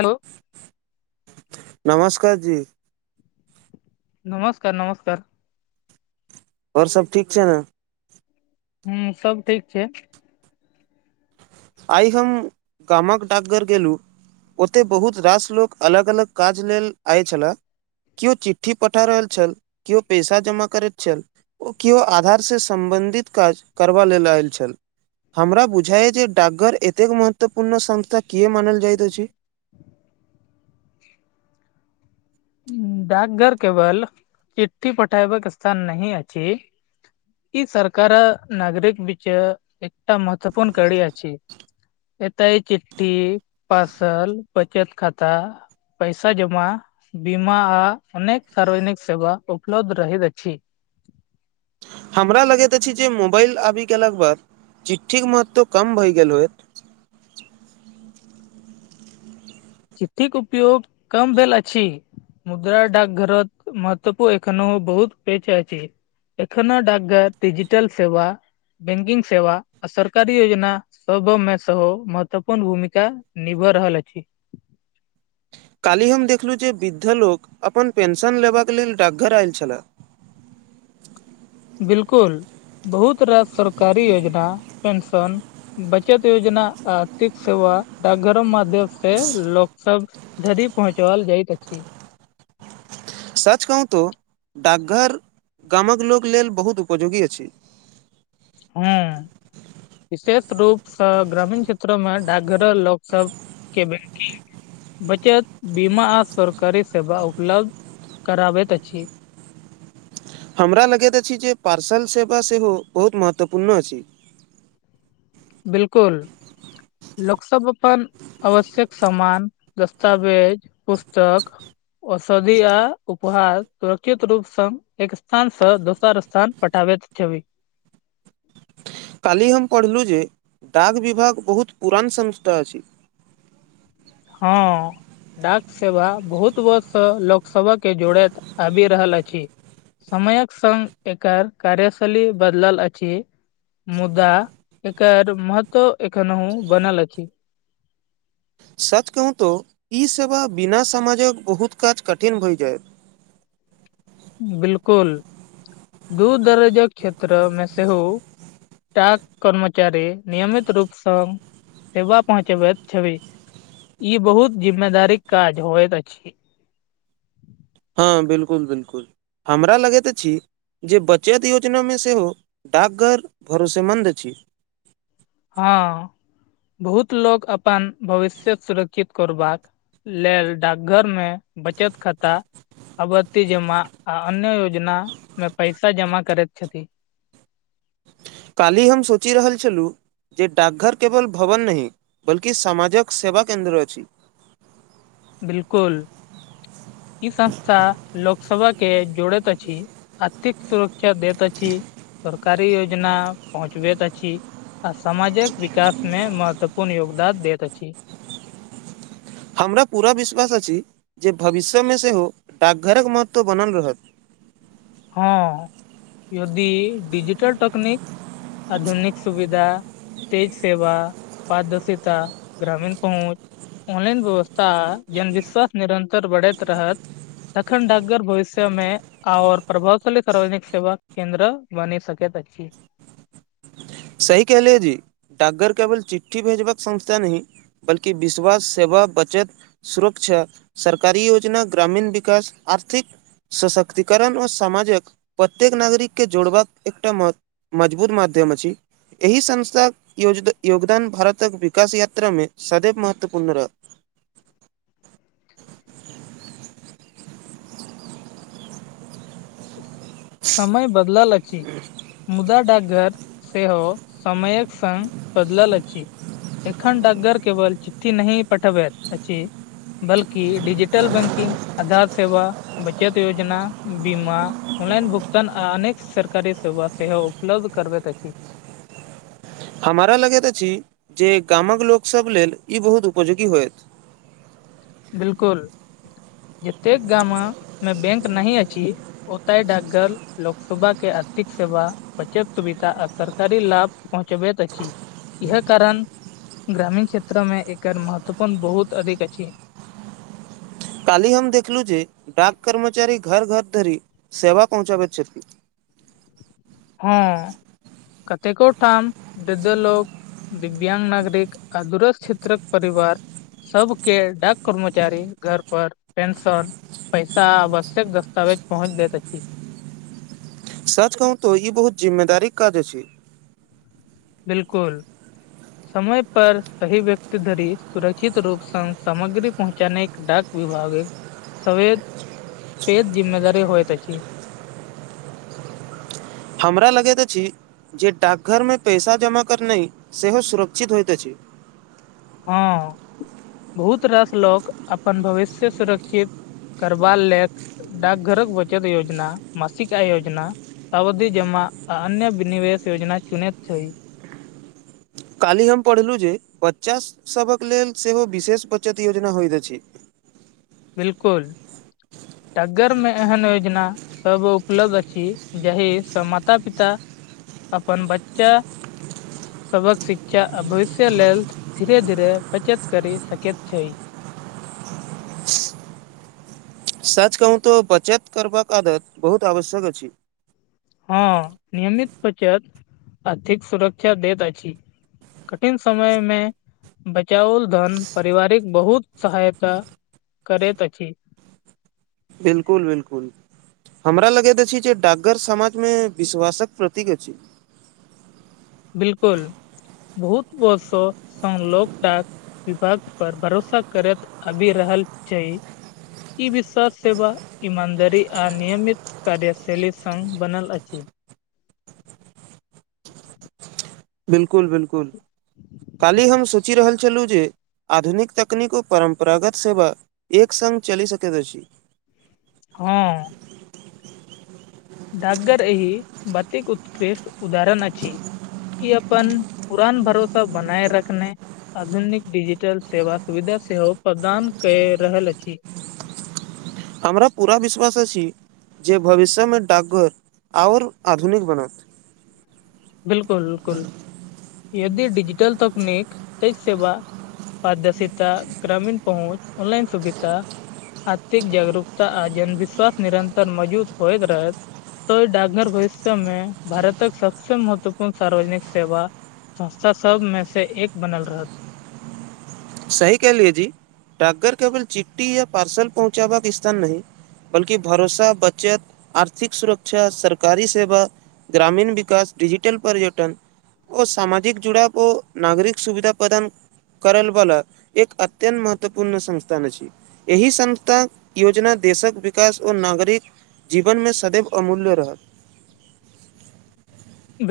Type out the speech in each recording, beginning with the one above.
Hello नमस्कार जी। नमस्कार नमस्कार। ओर सब ठीक छैय न हूँ सब ठीक छैय। आइ हम गामक डाकघर गेलहुँ ओते बहुत रास लोक अलग अलग काज लेल आय छले केओ चिठ्ठी पठा रहल छल केओ पैसा जमा करैत छल ओ केओ आधार से सम्बन्धित काज करबा लेल आयल छल हमरा बुझाइ जेय डाकघर एतेक महत्वपूर्ण समता किए मानल जाइत अछि। डाकघर केवल चिठी पठायबाक स्थान नहि अछि। ई सरकार नागरिक विचय एकटा महत्वपूर्ण कारी अछि। एतेय चिठ्ठी पार्सल बचत खाता पैसा जमा बीमा आ अनेक सार्वजनिक सेवा उपलब्ध रहैत अछि। हमरा लगैत अछि जे मोबाइल आबि गेलेला के बाद चिट्ठी के महत्व कम भऽ गेल होइतत। चिठ्ठी के उपयोग कम भेल अछि मुद्रा डाकघरो महत्वपू एखनहु बहुत पेच अछि। एखनो डाकघर डिजिटल सेवा बैंकिंग सेवा आ सरकारी योजना सबमे स महत्वपूर्ण भूमिका निभ रहल अछि। काल्हि हम देखलहुँ जे वृद्ध लोक अपन पेंशन लेबाक लेल डकघर आयल छले बिलकुल बहुत रास सरकारी योजना पेंशन बचत योजना आर्थिक सेवा डाकघरम माध्यम से लोक सब घरी पहुँचल जाइत अछि। सच कहू तऽ डाकघर गामक लोक लेल बहुत उपयोगी अछि। हाँ विशेष रूप से ग्रामीण क्षेत्र में डाकघर लोक सब के बबैंकिंग बचत बीमा आ सरकारी सेवा उपलब्ध कराबैत अछि। हमरा लगैत अछि जे पार्सल सेवा सेहो बहुत महत्वपूर्ण अछि। बिलकुल लोकसभ अपन आवश्यक सामान दस्तावेज पुस्तक औषधि आ उपहार सुरक्षित रूप से एक स्थान से दोसर स्थान पठटाावे त छबी कालहि हम पढ़लहुँ जे डाक विभाग बहुत पुरान संस्था अछि। हाँ। डाक सेवा बहुत वर्ष सँ लोकसभ के जोड़ति आबि रहल अछि समयक संग एकर कार्यशैली बदलल अछि मुदा एकर महत्व एखनहु बनल अछि सच कहूं तो ई सेवा बिना समाजक बहुत काज कठिन भइ जायत बिलकुल दूर दराजक क्षेत्र मे सेहो डाक कर्मचारी नियमित रूप सँ सेबा पहुँचबति छबि ई बहुत जिम्मेदारीक काज होइत अछि हँ बिल्कुल बिलकुल हमरा लगति अछि जे बचत योजनामे सेहो डाकघर भरोसेमन्द अछि हँ बहुत लोक अपन भविष्यक सुरक्षित करूबाक लेल डाकघर मे बचत खाता अबत्ति जमा आ अन्य योजना मे पैसा जमा करति छथि काल्ही हम सोचि रहल छलु जे डाकघर केवल भवन नहि बल्कि सामाजक सेवा केन्द्र अछि बिलकुल ई संस्था लोक सभऽ के जोड़ति अछि आथिक सुरक्षा दति अछि सरकारी योजना पहुँचबति अछी आ समाजक विकास मे महत्वपूर्ण योगदान दति अछि हमरा पूरा विश्वास अछि जे भविष्य मे सेहो डाकघरक महत्व बनल रहत हँ यदि डिजिटल टकनिक आधुनिक सुविधा तेज सेवा पारदर्शिता ग्रामीण पहुँच ऑनलाइन व्यवस्था जनविसह निरन्तर बढ़ति रहत तखन डकघर भविष्य मे आओर प्रभावशाली सार्वजनिक सेवा केन्द्र बनी सकति अछि सही केहलिये जी डाकघर केवल चिठ्ठी भेजबाक संस्था नहि बल्कि विश्वास सेवा बचत सुरक्षा सरकारी योजना ग्रामीण विकास आर्थिक सशक्तिकरण ओ समामाजक प्रत्येक नागरिक के जोड़बाक एकटा महत् मजबूत माध्यम अछि एहि संस्थाक योज योगदान भारतक विकास यात्रा मे सदवि महत्वपूर्ण रहय समय बदलल अछि मुदा डाकघर सेहो समयक संग बदलल अछि एखन डाकगर केवल चिठ्ठी नहि पठबति अछि बल्कि डिजिटल बैंकिंग आधार सेवा बचत योजना बीमा ऑनलाइन भुगतान आ अनेक सरकारी सेवा सेहो उपलब्ध करबति अछि हमरा लगति अछि जे गामक लोक सभ लेल ई बहुत उपयोगी होयत बिलकुल जतेक गामा मे बैंक नहि अछि ओतय डाकघर लोकसोबा के आर्थिक सेवा बचत सुविधा आ सरकारी लाभ पहुँचबति अछि इह कारण ग्रामीण क्षेत्र मे एकर महत्वपूर्ण बहुत अधिक अछि काल्हि हम देखलु जे डाक कर्मचारी घर घर धरि सेवा पहुँचाबति छथि हँ कतेकोटाम दद लोक दिव्यांग नागरिक आ दुरस क्षेत्रक परिवार सबके डाक कर्मचारी घर पर पेंशन पैसा आवश्यक दस्तावेज पहुँच देत अछि सच कहूं तो ई बहुत जिम्मेदारीक काज अछि बिल्कुल समय पर सही व्यक्ति धरि सुरक्षित रूप संग सामग्री पहुँचानेक डाक विभागे सवेद पेद जिम्मेदारी होयत अछि हमरा लगैत अछि जे डाकघरमे पैसा जमा करनाइ सेहो सुरक्षित होइत अछि हँ बहुत रास लोक अपन भविष्य सुरक्षित करबाल लेक डाक घरक बचत योजना मासिक आय योजना अवधि जमा आ अन्य बिनवेश योजना चुनेत छैई, काल्हि हम पढ़लहुँ जे बच्चा सभक लेल सेहो विशेष बचत योजना होइत अछि बिल्कुल, ट्गर मे एहन योजना सब उपलब्ध आछि जाहि सब माता पिता अपन बच्चा सबक शिक्षा भविष्य लेल धीरे धीरे बचत कर सकैत छै, सच कहू तो बचत करबाक आदत बहुत आवश्यक अछि हँ नियमित बचत आर्थिक सुरक्षा दैत अछि कठिन सममयमे बचाओल धन पारिवारिक बहुत सहायता करैत अछि, बिल्कुल बिल्कुल। हमरा लगैत अछि जे डाकर समाज मे विश्वासक प्रतीक अछि, बिल्कुल, बहुत बर्ष सल डाक विभाग पर भरोसा करैत आबि रहल छै ई विश्वास सेवा ईमानदारी आ नियमित कार्यशैली संग बनल अछि, [inaudible] बिल्कुल बिल्कुल, काल्हि हम सोचि रहल छलहुँ जे आधुनिक तकनीक ओ परम्परागत सेवा एक सङ्ग चलि सकैत अछि हँ। डाक घरएहि बतेक उत्कृष्ट उदाहरण अ अछि, ई अपन पुरान भरोसा बनाए रखने आधुनिक डिजिटल सेवा सुविधा सेहो प्रदान कए रहल अछि, हमरा पूरा विश्वास अछि जे भविष्यमे डाकघर आओर आधुनिक बनत बिल्कुल बिल्कुल यदि डिजिटल तकनीक एहि सेवा पदर्शितता ग्रामीण पहुँच ऑनलाइन सुविधा आथिक जागरूकता आ जनविश्वास निरन्तर मौजूद होइत रहत तऽ डाक्घर भविष्यमे भारतक सब सबसँ महत्वपूर्ण सार्वजनिक सेवा संस्था सबमे से एक बनल रहत सही कह लियए जी टा्गर केवल चिट्ठी या पार्सल पहुँचबाक के स्थान नहि बल्कि भरोसा बचत आर्थिक सुरक्षा सरकारी सेवा ग्रामीण विकास डिजिटल पर्यटन ओ सामाजिक जुड़ाव ओ नागरिक सुविधा प्रदान करल बला एक अत्यत महत्वपूर्ण संस्थान अछि, एहि संस्था योजना देशक विकास ओ नागरिक जीवन मे सदैव अमूल्य रहत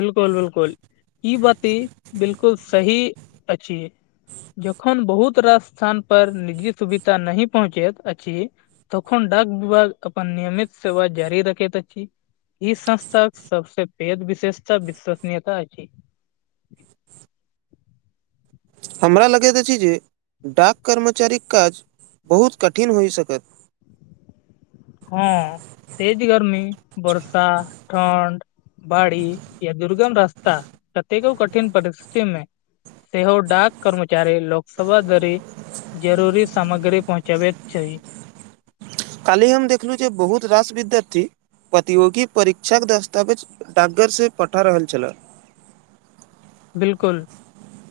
बिल्कुल बिल्कुल, ई बाती बिलकुल सही अछि जखन बहुत रास स्थान पर निजी सुविधा नही पहुँचैत अछि तखन डाक विभाग अपन नियमित सेवा जारी राखैत छी ई संस्थाक सबसे वेद विशेषता विश्वसनीयता अछि- हमरा लगैत अछि जे डाक कर्मचारीक काज बहुत कठिन होइ सकत हँ तज गर्मी बर्षा ठण्ड बाड़ी या दुर्गम रास्ता कतेको कठिन परिस्थिति मे से ह डाक कर्मचारी लोक सवा धरी जरूरी सामग्री पहुँचाबैत छै। काली हम देखलहुँ जे बहुत रास विद्यार्थी प्रतियोगी परीक्षाक के दस्तावेज ड्गर से पठा रहल छले बिलकुल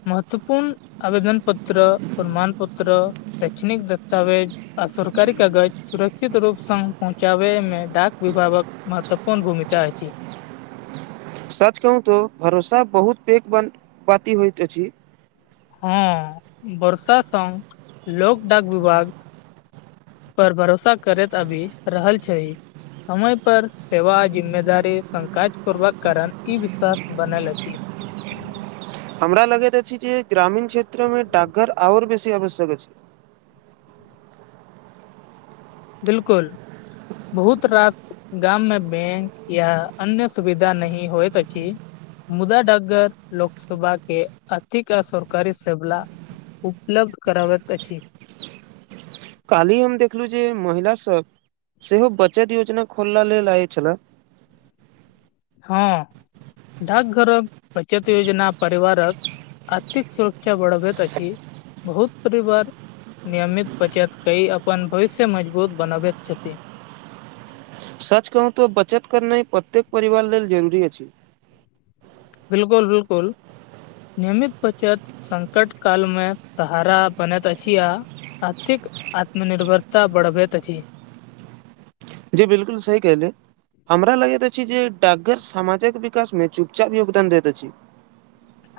महत्वपूर्ण आवेदन पत्र प्रमाण पत्र शैक्षणिक दस्तावेज आ सरकारी कागज सुरक्षित रूप स पहुँचाबे मे डाक विभागक महत्वपूर्ण भूमिका अछि सच कहू तो भरोसा बहुत पैघ ब बाती होइत अछि हँ बर्षा सँ लोक डाक विभाग पर भरोसा करैत आबि रहल छैय समय पर सेवा जिम्मेदारी संग काज करबाक कारण ई विश्वास बनल अछि हमरा लगैत अछि जे ग्रामीण क्षेत्र मे डाकघर आओर बेसी आवश्यक अछि बिलकुल बहुत रात गाम मे बैंक या अन्य सुविधा नहि होइत अछि मुदा डाकघर लोक सेवा के अथिक सरकारी से बला उपलब्ध कराबैत अछि काल्हि हम देखलहुँ जे महिला सब सेहो बचत योजना खोलला लेल आयल छलाह हँ डाकघरक बचत योजना परिवारक आर्थिक सुरक्षा बढ़ाबैत अछि बहुत परिवार नियमित बचत कय अपन भविष्य मजबूत बनाबैत छथि सच कहू तँ बचत करनाय प्रत्येक परिवार लेल जरूरी अछि बिल्कुल बिल्कुल नियमित बचत संकट कालमे सहारा बनैत अछि आ आर्थिक आत्मनिर्भरता बढ़बैत अछि जी बिलकुल सही कह ले हमरा लगैत अछि जे डाक्घर सामाजक विकासमे चुपचाप योगदान दैत अछि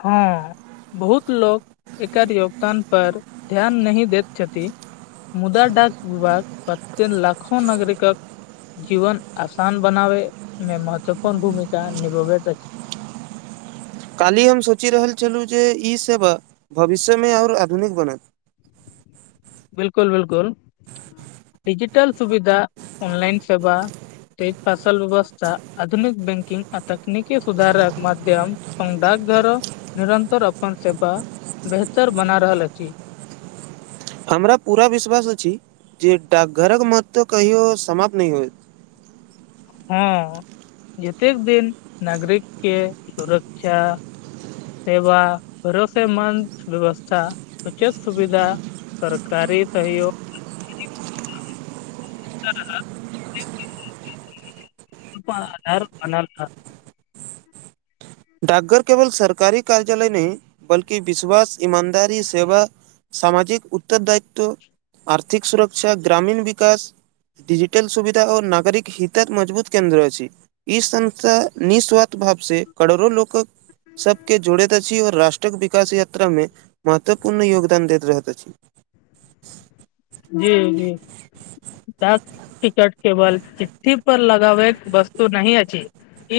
हँऽ बहुत लोक एकर योगदान पर ध्यान नहि दैत छथि मुदा डाक विभाग पाचों लाखो नागरिकक जीवन आसान बनावै मे महत्वपूर्ण भूमिका निभाबैत अछि काल्हि हम सोचि रहल छलहुँ जे ई सेवा भविष्यमे आओर आधुनिक बनत बिलकुल बिलकुल डिजिटल सुविधा ऑनलाइन सेवा तैय फसल व्यवस्था आधुनिक बैंकिंग आ तकनीकी सुधारक माध्यम अपन डाकघर निरंतर अपन सेवा बेहतर बना रहल अछि हमरा पूरा विश्वास अछि जे डाकघरक महत्व कहियो समाप्त नहि होयत हँ जतेक दिन नागरिकके सुरक्षा सेवा भरोसेमन्द व्यवस्था उचित सुविधा सरकारी सहयोग [unintelligible] डाकघर केवल सरकारी कार्यालय नय बल्कि विश्वास ईमानदारी सेवा सामाजिक उत्तर दायित्व आर्थिक सुरक्षा ग्रामीण विकास डजिटल सुविधा आओर नागरिक हितक मजबूत केन्द्र अछि। ई संस्था निःस्वार्थ भाव से करोड़ो लोक सबके जोड़ैत अछि आओर राष्ट्र टक विकास यात्रा मे महत्वपूर्ण योगदान दैत रहैत अछि। जी जी डाक टिकट केवल चिठ्ठी पर लगाबैक वस्तु नहि अछि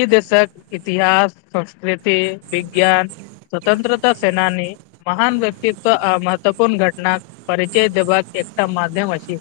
ई देशक इतिहास संस्कृति विज्ञान स्वतंत्रता सेनानी महान व्यक्तित्व महत्वपूर्ण आ घटनाक परिचय देबाक एकटा माध्यम अछि।